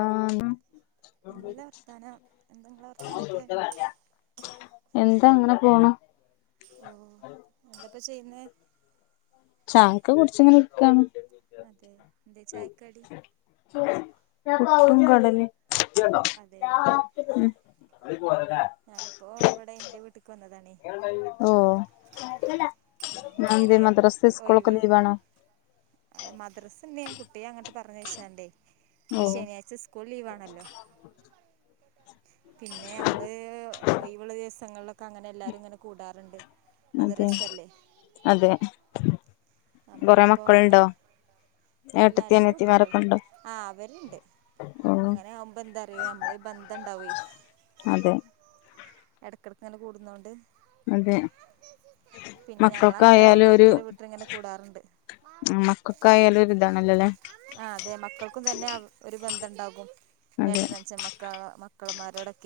ആ നല്ല വർത്താനം എന്താ ഇങ്ങളെ വർത്താനൊക്കെ എന്താ അങ്ങനെ പോണ് ഓ എന്തപ്പ ചെയ്യ്ന്നേ ചായക്ക് കുറിച്ചിങ്ങനെ നിക്കണ അതെ എന്താ ചായക്കടി പുട്ടും കടലേം അതെ ഉം ഞാനിപ്പോ ഇവിടെ എന്റെ വീട്ടക്ക് വന്നത ഓ ഞങ്ങളിങ്ങനെ ന്നന്തേ മദ്രാസ് സ്കൂളൊക്കെ ഒഴിവ് ലീവ് ആണോ പിന്നെ ൻ കുട്ടിയെ അങ്ങട്ട് പറഞ്ഞയ് ചാണ്ടേ ഇന്ന് ഓഹ് ശനിയാഴ്ച സ്കൂൾ ലീവ ആണല്ലോ പിന്നെ നമ്മള് ഒഴിവുള്ളദിവസം പസ്ങ്ങളിലൊക്കെങ്ങനെ എല്ലാവും ഇങ്ങനെ കൂടാറ്ണ്ട് അതെ അതെ കൊറെ നമ്മളിപ്പോ അങ്ങെ മക്കളുണ്ടോ ഇല്ല ഏട്ടത്തി രണ്ട് കുട്ടികള അനിയത്തിമാരൊക്കെ ഉണ്ടോ ആ അവര്ണ്ട് ഓഹ് അങ്ങനെ ആവുമ്പോ എന്താ അറിയോ നമ്മള ബന്ധംണ്ടാവെ അതെ ഇടയ്ക്കിടക്ക്ങ്ങന്നെ കൂടുന്നതൊണ്ട് അതെ പിന്ന ഞങ്ങള അങ്ങനെ മക്കൾക്കായാലും ഒരു ഓരോരുത്തരുടെ വീട്ടിൽ ഇങ്ങനെ കൂടാറുണ്ട് മക്കൾക്കായാലും ഒരു ഇതാണല്ലോല്ലേ ആ അതെ മക്കൾക്കും തന്നെ ഒരു ബന്ധംണ്ടാകും അതെ ഏട്ടനച്ൻ മക്കള മക്കളൾമാരോടെ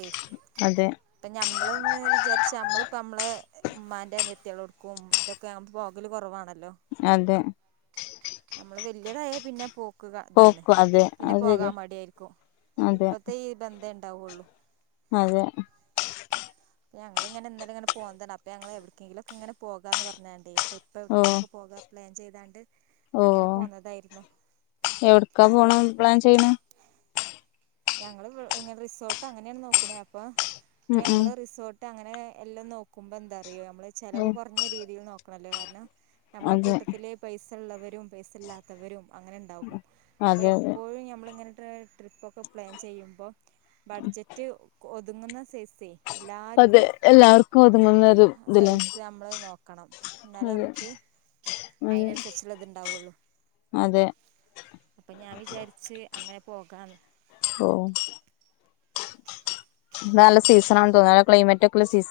അതെ ഇപ്പ ഞമ്മൾന്ന് വിചാരിച്ച നമ്മളിപ്പ നമ്മളെ ഉമ്മാന്റെ അനിയത്കൾ എടുക്കും ഇതൊക്കെ പോകല് കുറവാണ ല്ലോ അതെ നമ്മള് വ വല്ലിയതായ പിന്നെ പോ ക്ക് ഇതാണ് പോക്ക് അതെ പിന്നെ അത് ശരിയാ പോകാൻ മഡ്യായിരിക്കും അതെ ഇപ്പത്തെ ഈ ബന്ധൻ അതെ ഞങ്ങള്ങ്ങനെന്നലെ പോന്നതാണ് അപ്പൊ ഞങ്ങള് എവിടേക്കെങ്കിലും ഒക്കെ ഇങ്ങനെ പോകാന്ന്‌ പറഞ്ഞാണ്ടേ ട്രി ഇപ്പ ഓ എവിടെക്കെങ്കിലൊക്ക പോകാ പ്ലാൻ ചെയ്താണ്ട് ഓ അങ്ങനെ പോന്നതായിരുന്നു അപ്പ എവിടക്കാ നമ്മള് പോണം പ്ലാൻ ചെയ്യണെ ഞങ്ങള് വ് ഇങ്ങ റിസോർട്ട് അങ്ങനാണ് നോക്ണേ അപ്പൊ അപ്പ ഉം ഉം ഞമ്മള് റിസോ ട്ട് അങ്ങനെ എല്ലും നോക്കുമ്പോ എന്താ അല്ലങ്കിലും നമ്മളത് ചെലവ് ഉം കുറഞ്ഞ രീതിയിൽ നോ ക്ക്ണല്ല കാരണം നമ്മളെ അതെ കൂട്ടത്തില് പൈസ് സള്ളവരും പൈസല്ലാത്തവരും അങ്ങനെ ഇണ്ടാകും. അപ്പൊ അതെ അതെ എപ്പോഴും ഞമ്മളിങ്ങനെ [unintelligible] ട്രിപ്പൊക്കെ പ്ലാൻ ചെയ്യുമ്പം ബഡ്ജറ്റ് ഒതുങ്ങുന്ന സൈസേ അതെ എല്ലാര്ക്കും എല്ലാവർക്കും ഒതുങ്ങുന്ന ഒരു ഇതില്ലേ സൈസ് നമ്മള് നോക്കണം എന്നാലേ അതെ നമുക്ക് അതെ അയിനന്നുസരിച്ചുള്ളത്ണ്ടാവൊള്ളു അതെ അപ്പൊ ഞാൻ വിചാരിച്ച് അങ്ങനെ പോകാന്ന്‌ ഓ ഇന്നല്ലേ സീസനാണ് തോന്ന്‌ണു ക്ലൈമറ്റൊക്കള്ള സീസ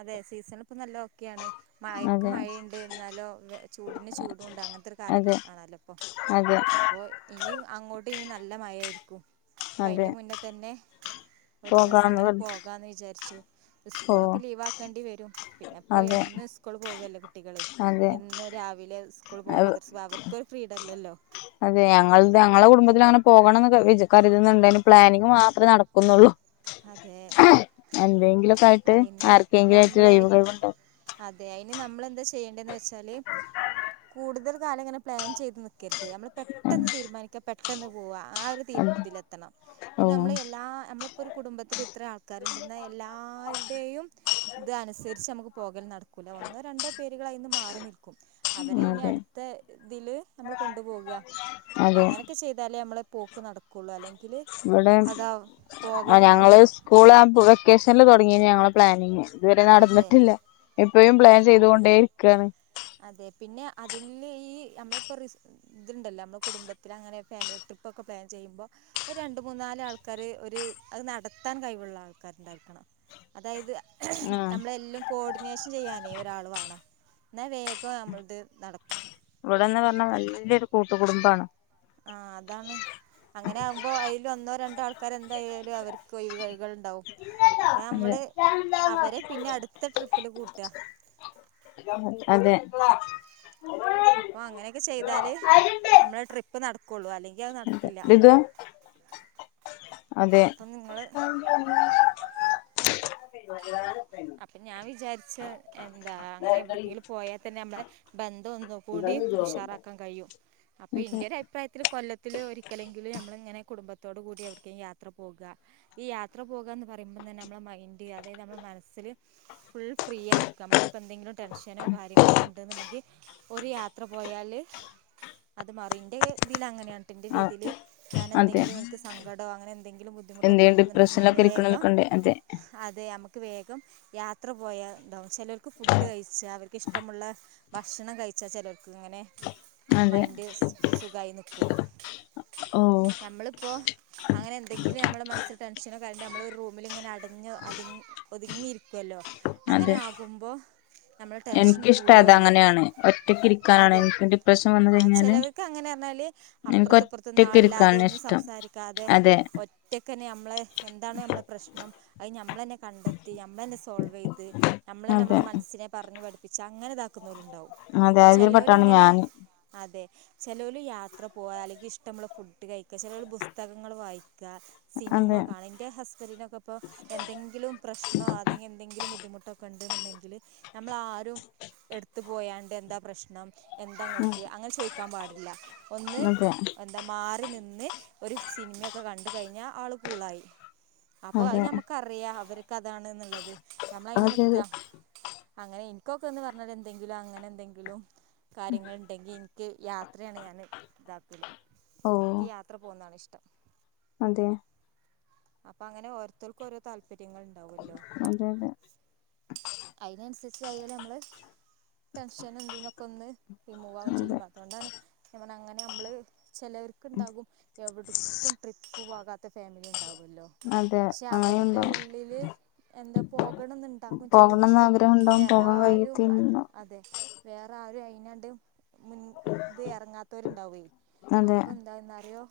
അതെ സീസൺല് ഇപ്പൊ നല്ല ഓക്കെ ആണ്. മയക് അതെ മയേണ്ട് ന്നാലോ വെ ചൂടിന് ചൂടുണ്ട് അങ്ങനത്തൊരു കാലൊക്കെ അതെ ആണല്ലോ ഇപ്പൊ അതെ അപ്പോ ഇനി വ അങ്ങോട്ട് ഇനി നല്ല മഴായിരിക്കും അപ്പ അതെ അയിന്റെ മുന്നത്തന്നെ ഒരു ദിവസം പോകാൻ അങ്ങനെ പോകാന്ന് വിചാരിച്ചു ഓ ഇസ്ക്കൊളൊക്ക് ലീവാക്കേണ്ടി വരും പിന്നെപ്പോ അതെ എന്നും ഇസ്കൂള് പോകല്ലേ കുട്ടികള് എന്നും രാവിലെ സ്കൂൾ പോകാൻ അത് മദ്രസ പോകാൻ അവർക്കൊരു ഫ്രീഡം ഇല്ലല്ലോ അതെ ഞങ്ങൾടെ ഞങ്ങളെ കുടുംബ ഇതിലാണ് പോകണംന്ന് കരു വിചാ കരുതുന്നുണ്ടേലും പ്ലാനിങ്ങ് മാത്രേ നടക്കുന്നുള്ളൂ അതെ എന്തെങ്കിലൊക്കെ ആയിട്ട് അയിന് ആർക്കെങ്കിലു ആയിട്ട് ഞമ്മള് ഒഴിവ് കഴിവുണ്ടാവും അതെ അയിന് നമ്മളെന്താ ചെയ്യേണ്ടതെന്ന് വെച്ചാല് കൂടുതൽ കാലം ഇങ്ങനെ പ്ലാൻ ചെയ്ത് നിക്ക ക്കരുത് നമ്മള് പെട്ടെന്ന് തീരുമാനിക്കാ- പെട്ടെന്ന് പോവാ ആ ഒരു തീ അതെ ഇതിലെത്തണം ഓ പിന്നെ നമ്മൾ എല്ലാ നമ്മള്- കുടുംബത്തിൽ ഇത്ര ആൾക്കാരുണ്ട് എന്നാ എല്ലാരുടെയും ഇത് അനുസരിച്ച് നമുക്ക് പോകൽ നടക്കില്ല ഒന്നോ രണ്ടോ പേരുകളായി മാറി നിൽക്കും അവരെ ഇനി അതെ അടുത്തയിതില് നമ്മള് കൊണ്ടു പോകുക അതെ അങ്ങനൊക്കെ ചെയ്താലേ നമ്മള്- പോക്ക് നടക്കുള്ളൂ അല്ലെങ്കിൽ- ഇവിടെ [unintelligible] അതാ പോകല് ഞങ്ങള് സ്കൂൾ ആവുമ്പോ വെക്കേഷനിൽ തുടങ്ങിയേനെ ഞങ്ങള് പ്ലാനിങ് ഇതുവരെ അതെ നടന്നിട്ടില്ല ഇപ്പഴും പ്ലാൻ ചെയ്തുകൊണ്ടേയിരിക്കയാണ് അതെ പിന്നെ അതില് ഈ നമ്മളിപ്പോ റിസ് ഇതുണ്ടല്ലോ നമ്മുടെ കുടുംബത്തിൽ അങ്ങനെ ഫാമിലി ട്രിപ്പ് ഒക്കെ പ്ലാൻ ചെയ്യുമ്പോ ഒരു രണ്ട് മൂന്ന് നാല് ആൾക്കാര് ഒരു അത് നടത്താൻ കയിവുള്ള ആൾക്കാരുണ്ടായിരിക്കണം അതായത് ആഹ് നമ്മളെല്ലാം കോഡിനേഷൻ ചെയ്യാനേ ഒരാൾ വേണം എന്നാ വേഗം നമ്മള [unintelligible] ത് നടക്കും ഇവിടെ എന്ന് പറഞ്ഞാ വല്ലിയൊരു കൂട്ടുകുടുംബാണ് ആ അതാണ് കുറേ ആൾക്കാർ എന്തായാലും അവർക്ക് ഒയിവ് കയിവുകൽ ഉണ്ടാവും അപ്പം നമ്മള് അവരെ പിന്നെ അടുത്ത ട്രിപ്പില് കൂട്ടുക [unintelligible] അതെ അതെ [unintelligible] അപ്പോൾ അങ്ങനെയൊക്കെ കൊള്ളു അല്ലെങ്കിൽ അത് നടക്കില്ല. അതെ അപ്പം നിങ്ങൾ [unintelligible] [unintelligible] അപ്പൊ ഞാൻ വിചാരിച്ച എന്താ അങ്ങനെ അതെ അതെ എവിടക്കെങ്കിലും പോയാൽ തന്നെ നമ്മടെ ബന്ധം ഒന്നും കൂടി അതെ ഉഷാറാക്കാൻ കഴിയും. അപ്പൊ ഇന്റൊരു അഭിപ്രായത്തില് കൊല്ലത്തില് ഒരിക്കലെങ്കിലും നമ്മളിങ്ങനെ കുടുംബത്തോട കൂടി അവർക്ക് യാത്ര പോകുക, ഈ യാത്ര പോകാന്ന് പറയുമ്പോ തന്നെ നമ്മടെ മൈൻഡ് അതായത് ബസില് ഫുൾ ഫ്രീ ആയിരിക്കും നമുക്കിപ്പോ എന്തെങ്കിലും ടെൻഷനോ കാര്യങ്ങളൊക്കെ ഉണ്ടെന്നുണ്ടെങ്കിൽ ഒരു യാത്ര പോയാല് അത് മാറും ഇന്റെതില് അങ്ങനയാണ്. [inaudible] ആ രീതിൽ ഞാൻ അതെ എന്തെങ്കിലും എനിക്ക് സങ്കടമോ അങ്ങനെ എന്തെങ്കിലും ബുദ്ധിമുട്ടൊക്കെ എന്തേലും ഉണ്ടെന്നുണ്ടെങ്കിൽ ഞാൻ ഡിപ്രഷനിലൊക്കെ വേഗം ഇരിക്കണോലൊക്കെ ഉണ്ട് അതെ അതെ ക്ക് വേ ക്കം, യാത്ര പോയ ണ്ടാവും. ചിലർക്ക് ഫുഡ് കഴിച്ച അവർ ഇഷ്ടമുള്ള ഭക്ഷണം കഴിച്ചാൽ ചിലർക്ക്, ഇങ്ങനെ അതെ മൈൻഡ് ഓ നമ്മള് ഇപ്പൊ അങ്ങനെ എന്തെങ്കിലും നമ്മടെ മനസ്സിൽ ടെൻഷനോ കാര്യങ്ങളോ നമ്മടെ റൂമിൽ ഇങ്ങനെ അടഞ്ഞ അടങ്ങി. ഒതുങ്ങി ഇരിക്കുല്ലോ. അങ്ങനെ അതെ ആകുമ്പോ നമ്മടെ ടെൻഷൻ എനിക്കിഷ്ടം അത് കൂടെയുള്ള, അങ്ങനെയാണ് ഒറ്റക്ക് ഇരിക്കാനാണ് അതെ എനിക്ക് ഡിപ്രഷൻ വന്ന് ആ കഴിഞ്ഞാല് ചെലവർക്ക് അങ്ങനെ അന്നാല് എനിക്ക് അപ്പുറത്ത് ഇപ്പുറത്ത് ഒന്നും ഒറ്റക്ക് ആളില്ലാതെ ഇരിക്കാനാ ഒന്നും ഇഷ്ടം സംസാരിക്കാതെ അതെ ഒറ്റക്ക് തന്നെ നമ്മളെ എന്താണ് നമ്മടെ പ്രശ്നം അത് ഞ നമ്മളെ കണ്ടെത്തി. ത്തി നമ്മള് തന്നെ സോൾവ് ചെയ്തു, നമ്മളെ അതെ നമ്മടെ മനസ്സിനെ പറഞ്ഞു കൊടു ചങ്ങല ഇതാക്കും. നൂൽ ഉണ്ടാവും അതെ അതിൽ ചെലോല പെട്ടാണ് ഇങ്ങനെ ഞാന് അതെ. ചിലവ യാത്ര പോവാ അല്ലെങ്കിൽ ഇഷ്ടമുള്ള ഫുഡ് കഴിക്കാ ചില പുസ്തകങ്ങൾ വായിക്ക സിനിമ അതെ കാണൻ എൻ്റെ ഹസ്ബൻഡിനൊക്കെ ഇപ്പോൾ എന്തെങ്കിലും എന്ത [unintelligible] ബുദ്ധിമുട്ടൊക്കെ ഉണ്ട് എന്നുണ്ടെങ്കില് നമ്മള ആരും എടുത്തു പോയാണ്ട് എന്താ പ്രശ്നം ഉം എന്താങ്ങക്ക് അങ്ങനെ ചോദിക്കാൻ പാടില്ല ഒന്ന് അതെ എന്താ മാറി നിന്ന് ഇന്ന് ഒരു സിനിമയൊക്കെ കണ്ട കഴിഞ്ഞ ആള് കൂളായി അപ്പൊ അത് അതെ ഞമ്മക്കറിയാം അവര് കഥാണ് എന്നുള്ളത് നമ്മളയിന് അതെ നക്ക അതെ അങ്ങനെ പക്കൊക്ക എന്ന് പറഞ്ഞാൽ എന്തെങ്കിലും അങ്ങനെ എന്തെങ്കിലും കാര്യങ്ങളുണ്ടെങ്കിൽ എനിക്ക് യാത്രയാണ് ഞാാന് ഇതാക്കൂില് ഓ എനിക്ക് യാത്ര പോകുന്നതാണ് ഇഷ്ട്ടം [unintelligible] അതെ അപ്പൊ അങ്ങനെഓോരുത്തർക്ക്ോരോ താല്പര്ം താല്പര്യങ്ങൾ ഉണ്ടാവല്ലോ അതെ അതെ അതിനനുസരിച്ച് ആായാലല് നമ്മള് ടെൻഷന എന്തന്നൊക്കെ ഒന്ന് റിമൂവ് ആയും അതെ ചെയ്യും അതുകൊണ്ടാണ് അങ്ങനെ നമ്മള് ചിലർക്കുണ്ടാകും എവിടക്കും ട്രിപ്പ് പോകാം ഫാമിലി ഉണ്ടാവും ല്ലോ അതെ പക്ഷെ അവരുടെ അങ്ങനെയുണ്ടാവും ഉള്ളില് എന്താ പോകണംെന്നുണ്ടാകും ചെയ്യും പോകണംന്ന് പക്ഷെ ആഗ്രഹം ഉണ്ടാവും പോകാൻ വേറാരും അത് കഴിയത്തില്ല അതെ വേറെ ആരും അയിതിനണ്ട് മുൻ ഇത് ഇറങ്ങാത്തവരുണ്ടാവയി അതെ അപ്പൊ എന്താെന്നറിയോ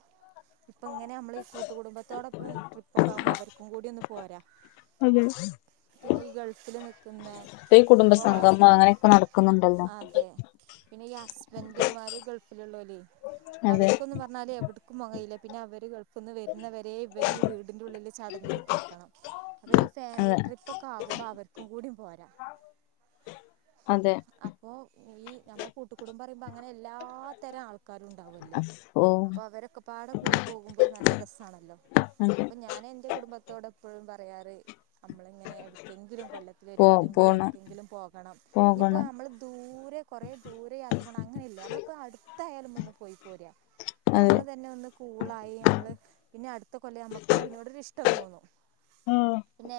ഇപ്പൊ ഇങ്ങനെ നമ്മള് ഈ കൂട്ട കുടബത്തോടൊപ്പ ട്രിപ്പ ഒക്കെ ആകുമ്പോ അവർക്കും കൂടി ഒന്ന് പോരാ അതെ പിന്നെ ഈ ഗൾഫ് ഇപ്പ ഈ അപ്പൊ ആസ് കുടുംബസംഗമം അങ്ങനെയൊക്കെ നടക്കുന്നുണ്ടല്ലോ അതെ അസ്വെന്റിവാലി ഗൾഫില്ള്ളോലെ അതെ അവർക്കൊന്നും പറഞ്ഞാല് എവിടക്കും മുകയില്ല പിന്നെ അവര് കൾഫിൽന് വരുന്നവരെ ഇവര് ഈ വീടിന്റെ ഉള്ളില് ചടഞ്ഞ് കുത്തിർക്കണം അപ്പൊ ഈ ഫാമിലി അതെ ട്രിപ്പ് ഒക്കെ ആകുമ്പോ അവർക്ക് കൂടി പോരാ അതെ ഇനി നമ്മള് കൂട്ടുകുടുംബാന് പറയുമ്പോ അങ്ങനെ എല്ലാ തരം ആൾക്കാരും ഉണ്ടാവല്ലോ ഓ അപ്പൊ അവരൊക്കെ പാടെ കൂടി പോകുമ്പോ ഒരു നല്ല രസാണല്ലോ അതെ അപ്പൊ ഞാൻ എന്റെ കുടുംബത്തോടെപ്പഴും നമ്മള് ഇങ്ങനെ എവിട്ക്കെങ്കിലും കൊല്ലത്തിൽ പോ ഒരിക്കലെങ്കിലും പോണം എവിടക്കെങ്കിലും പോകണം ഇനി ഇപ്പ പോകണം നമ്മള് ദൂരെ കൊറേ ദൂരെ യാത്ര പോകണം അങ്ങനെല്ല നമ്മളിപ്പോ അടു എത്തായാലും ഒന്ന് പോയി പോര ഇപ്പ അതെ നമ്മള് തന്നെ ഒന്ന് കൂളായി നമ്മള് പിന്നെ അടുത്ത കൊല്ലം നമ്മക്ക് അയിനോട് ഒരു ഇഷ്ട്ടം ട്ടം തോന്നും പിന്നെ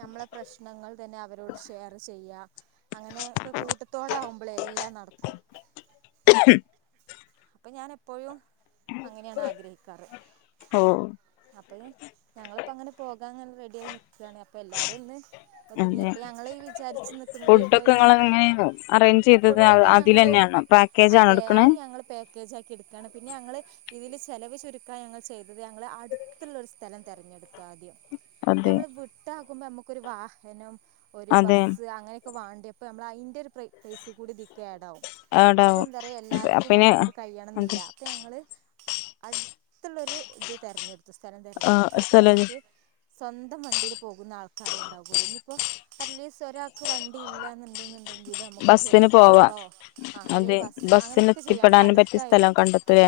നമ്മളെ പ്രശ്നങ്ങൾ തന്നെ അവരോട് ഷെയർ ചെയ്യ അങ്ങനെ ഒക്കെ കൂട്ടത്തോടെ ആവുമ്പോളെ എല്ലാം നടക്കും ഇപ്പൊ ഞാൻ എപ്പോഴും അങ്ങനെയാണ് ആഗ്രഹിക്കാറ് ഓ അപ്പഴ് ഞങ്ങള് ഇപ്പൊ അങ്ങനെ പോകാൻ ഇങ്ങനെ റെഡി ആയി നി ക്കാണ് അപ്പൊ എല്ലാരും ഒന്ന് ഒരുങ്ങി അതെ ഇപ്പൊ ഞങ്ങള് ഈ വിചാരിച്ചു നിക്കുന്നത് ഇപ്പൊ ഫുഡൊക്കെ ഈ നിങ്ങൾ എങ്ങനെ അറേഞ്ച് ചെയ്തത് ഫുഡൊക്കെ ഞങ്ങള് അതിലെന്നെയാണോ പാക്കേജ് ആണോ അതെ എടുക്കണേ അത് ഞങ്ങള് പാക്കേജ് ആക്കി എടുക്കുകാണ് പിന്നെ ഞങ്ങൾ ഇതിൽ ചിലവ് ചുരുക്കാൻ ഞങ്ങൾ ചെയ്തത് ഞങ്ങൾ അടുത്തുള്ളൊരു സ്ഥലം തിരഞ്ഞെടുത്തു ആദ്യം ഇപ്പൊ അതെ മ്മൾ വിട്ടാ നോക്കുമ്പോൾ നമുക്കൊ വാഹനം ഒരു അതെ ബസ്സ് അങ്ങനെ ഒക്കെ വാണ്ടേ അപ്പോ നമ്മളയിന്റെ ഒരു പ്ര പൈസീം കൂടി ഇതിക്കാടാവും ആടാവും അപിന്നെ കഴിയണംന്നില്ല അപ്പൊ ഞങ്ങള് അടുത്തുള്ളരു ഇത് തിരഞ്ഞെടുത്തു സ്ഥലം തിരഞ്ഞെടുത്തു അപ്പൊ സ്ഥല ഞമ്മക്ക് സ്വന്തം വണ്ടിൽ പോകുന്ന ആൾക്കാരേ ഉണ്ടാവുള്ളൂ ഇനിപ്പോ അറ്റ്ലീസ്റ്റ് ഒരാൾക്ക് വണ്ടി ഇല്ലാന്ന് ണ്ടെങ്കിൽ നമുക്കൊരു ചെറിയ ബസിന് പോവാ കാറോ ആ അതെ അല്ലെങ്കിൽ ബസ്സോ ബസ്സിന് അങ്ങനൊക്കെ ചെയ്യാം എത്തിപ്പെടാനും പറ്റിയ നമ്മളെ അടു സ്ഥലം കണ്ടെത്തലേ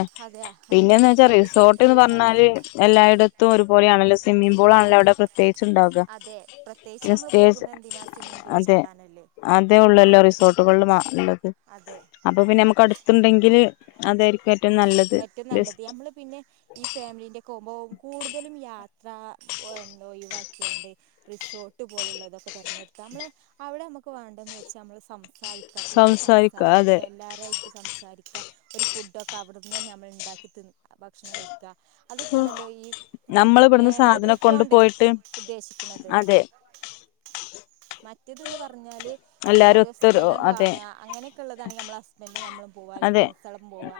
പിന്നെന്ന് എസ് വെച്ചാ ആർ ടി സി ഒക്കെ ഫ്രീ റിസോർട്ട്ന്ന് ആണല്ലോ പറഞ്ഞാല് എല്ലായിടത്തും ഒരുപോലെയാണ്. നല്ല സ്വിമ്മിപൂളാണല്ലോ അവിടെ പ്ര ത്യേഗിച്ച് ഉണ്ടാക അതെ പ്രത്യേകിച്ച് പിന്നെ നമ്മൾ സ്റ്റേജ്‌ പോകുന്നത് എന്തിനാ സ്വിമ്മിംഗ് പൂളിൽ അതെ ചാടാനല്ലേ അതേ ഉള്ളല്ലോ റിസോർട്ടുകളിൽ ഉള്ളത് അതെ അപ്പൊ പിന്നെ നമുക്ക് കുറച്ച് അടുത്തുണ്ടെങ്കില്. അതായിരിക്കും. ഏറ്റവും നല്ലത് ഏറ്റവും നല്ലത് ബെസ്റ്റ് നമ്മള് പിന്നെ ഈ ഫാമിലിന്റെ [unintelligible] [unintelligible] കൂടുതലുംയാ [unintelligible] എന്തോ ഒഴിവാക്കിയാണ്ട് റിസോർട്ട് പോലെയുള്ളതൊക്കെ തിരഞ്ഞെടുത്താൽ നമ്മൾ അവിടെ നമുക്ക് വേണ്ടതെന്ന് വെച്ചാൽ നമ്മൾ [unintelligible] [unintelligible] കൂടുതൽ സംസാരിക്ക എല്ലാരുംആയിട്ട് സംസാരിക്ക. [unintelligible] ഒരു ഫുഡ് ഒക്കെ അവിടെ [unintelligible] നമ്മൾ ഉണ്ടാക്കി [unintelligible] ഭക്ഷണം കഴിക്കും. [unintelligible] അതൊക്കെയാണല്ലോ ഈ എന്താ നമ്മള് ഇവിടുന്ന് ഫാമിലി സാധനം ട്രിപ്പ കൊണ്ട് പോണ്ടേ പോയിട്ട് ഉദ്ദേശിക്കുന്നത്. അതെ മറ്റേതന്ന് പറഞ്ഞ [unintelligible] എല്ലാരും നമ്മളഓരോ ഒത്തൊരു സ്ഥലം അതെ കാണ അങ്ങനെയൊക്കെയള്ളതാണെങ്കി നമ്മള് ഹസ്ബൻഡ് നമ്മളും പോവാ അല്ലെങ്കിൽ അതെ ഫ്രണ്ട്സാളപ്പം പോവാ.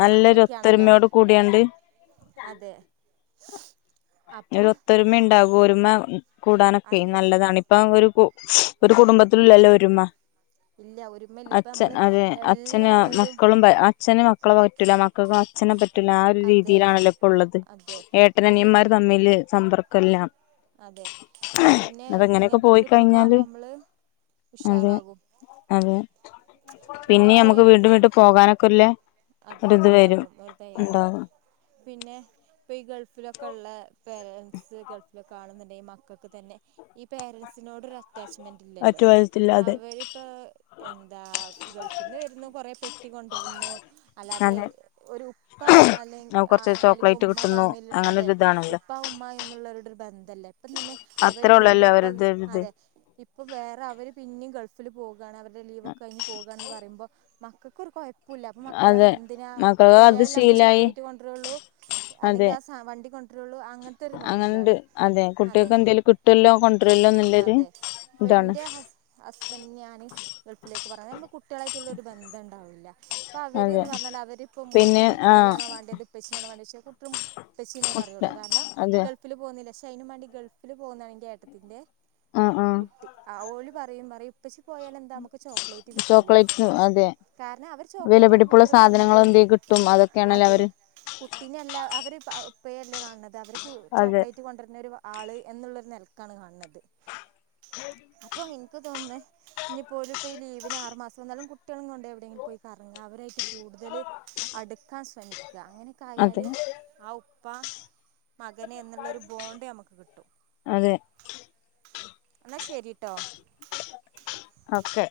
നല്ലൊരു ഒത്തൊരുമയോട് കൂടിയാണ്ട്. അതെ അപ്പൊ ഒരു ഒത്തൊരുമ ഇണ്ടാവും ഒരുമ. കൂടാനൊക്കെ അതെ നല്ലതാണ് ഇപ്പ ഒരു ഒരു കുടുംബത്തിലുള്ളല്ലോ [unintelligible] [unintelligible] ഇല്ല ഒരുമല്ല ഇപ്പ അച്ഛൻ നമ്മള് അതെ അച്ഛന് എല്ലാവരും മക്കളും അച്ഛന് മക്കളെ പറ്റൂല്ല മക്കൾക്ക് അച്ഛനെ [unintelligible] [unintelligible] ആ ഒരു അതെ രീതിയിലാണല്ലോ ഇപ്പ ഉള്ളത് അതെ പിന്നെ [unintelligible] അല്ലേ സമ്പർക്കം എല്ലാം അതെ പിന്നെ അപ്പൊ എങ്ങനെയൊക്കെ ഇങ്ങനത്തെ പോയി ട്രിപ്പൊക്കെ കഴിഞ്ഞാല് ആകുമ്പോ നമ്മള് അതെ ഉഷാറാകും അതെ പിന്നെ മ്മുക്ക് വീണ്ടും വീണ്ടും പോകാനൊക്കെള്ള അതെ ഉണ്ടാകും ഒരു തയ്യാറോ ഉണ്ടാകും പിന്നെ ഇപ്പൊ ഈ ഗൾഫിലൊക്കെ ഉള്ള പേരൻസ് ഗൾഫിൽ കാണുന്നുണ്ടെ ഈ മക്കൾക്ക് തന്നെ ഈ പേരൻറ്സിനോട് റസ് അറ്റാച്ച്മെന്റ് ഇല്ലല്ലോ മറ്റു വിധത്തില്ലാതെ അവരിപ്പോ എന്താ ഗൾഫിന്ന് വരുന്നു കൊറെ പെട്ടികൊണ്ടിരുന്നു അല്ലാതെ അതെ ഒരു ഉപ്പ അല്ലെ കുറച്ച് അല്ലെങ്കിൽ ചോക്ലേറ്റ് ഉമ്മ കിട്ടുന്നു തമ്മിൽ അങ്ങനെ അതെ ഒരു ഇതാണല്ലോ ഉപ്പ ഉമ്മ എന്ന ള്ളവരുടെ ഒരു ബന്ധംല്ലേ ഇപ്പം തന്നെ അവര് അത്രേ വീണ്ടും ഉള്ളല്ലോ ഇപ്പ അവരത് ഒരിത് അതെ ഇപ്പം വേറെ അവര് പിന്നെ ഗൾഫിൽ പോകും അവരുടെ ലീവ് ഒക്കെ കഴിഞ്ഞ് പോകയാണന്ന് പറയുമ്പോ മ ക്ക് ഒരു കുഴപ്പമില്ല മക്കളറി അതെ എന്തിനാ മക്കൾക്ക് അത് പോയാലല്ലേ നമുക്ക് ശീലായി ചോക്ലേറ്റ് കൊണ്ടുവരള്ളൂ അല്ലെങ്കി അതെ ആ വണ്ടി കൊണ്ടരുള്ളൂ അങ്ങനത്തെ ഒരു അങ്ങനെണ്ട് മൈൻ്റിലാണ് അതെ കുട്ടികൾക്ക് എന്തേലും കിട്ടുവല്ലോ കൊണ്ടുവരുല്ലോ എന്നുള്ളൊരു അതെ ഇതാണ് ഇൻ്റെ ഹസ്ബൻ്റിനെ ഞാന് ഗൾഫിലേക്ക് പറഞ്ഞ നമ്മന് കുട്ടികളായിട്ടുള്ള ഒരു ബന്ധം ഉണ്ടാവൂല്ല പാവേ അതെ ര്ന്ന് പറഞ്ഞാല് അവരിപ്പൊ ഉം ഇങ്ങക്ക് പിന്നെ മുട്ടായി ആഹ് ആണോ വാണ്ടേത് ഇപ്പച്ചിനെ വേണ്ടോയ്ച്ചാ [unintelligible] പ്പച്ചീന്നേ മുട്ട പറയൊള്ളു കാരണം അതെ ഗൾഫില് പൊന്നെന്റെ ശം എയ്നുമ്മാണ്ടി ഗൾഫില് പോകുന്നാണെങ്കി ഏട്ടത്തിൻ്റെ ആഹ് ആഹ് കുട്ടി ആ ഓല് പറയും പറയും പ്പച്ചി പോയാലെന്താ മ്മക്ക് ചോക്ലേറ്റ് കിട്ടൂലേ ചോക്ലേറ്റ് അതെ കാരണം അവര് ചോക്ലേറ്റ് ചിനാണ് വിലപിടിപ്പുള്ള കൂടുതല് കാണത് സാധനങ്ങൾ എന്തെ കിട്ടും അതൊക്കെയാണല്ലോ അതേ അവര് കുട്ടിനല്ല അവര് ഏ പേര്ല് കാണ് ണത് അവര് പ അതെ ചോക്ലേറ്റ് കൊണ്ടര്ണൊരു ആള് എന്നുള്ളൊരു നെൽക്കാണ് കാണ് ണത് ഇപ ഇൻക്ക് തോന്ന്ന്നേ. ഇനിപോ ഓലിപ്പോ ഈ ലീവിന് ആറ് മാസം വന്നാലും കുട്യേളിംകൊണ്ട് എവിടെങ്കിലും പോയി കറങ്ങാ അവ രായിട്ട് കൂട്തല് അട്ക്കാൻ ശ്രമി ക്കാ അങ്ങനെക്കായാല് അതെ ആ ഉ പ്പാ മകന് എന്ന്ള്ളൊരു ബോണ്ട് ഞമക്ക് കിട്ടും അതെ ഇന്നാ ശരിട്ടോ ഓക്കെ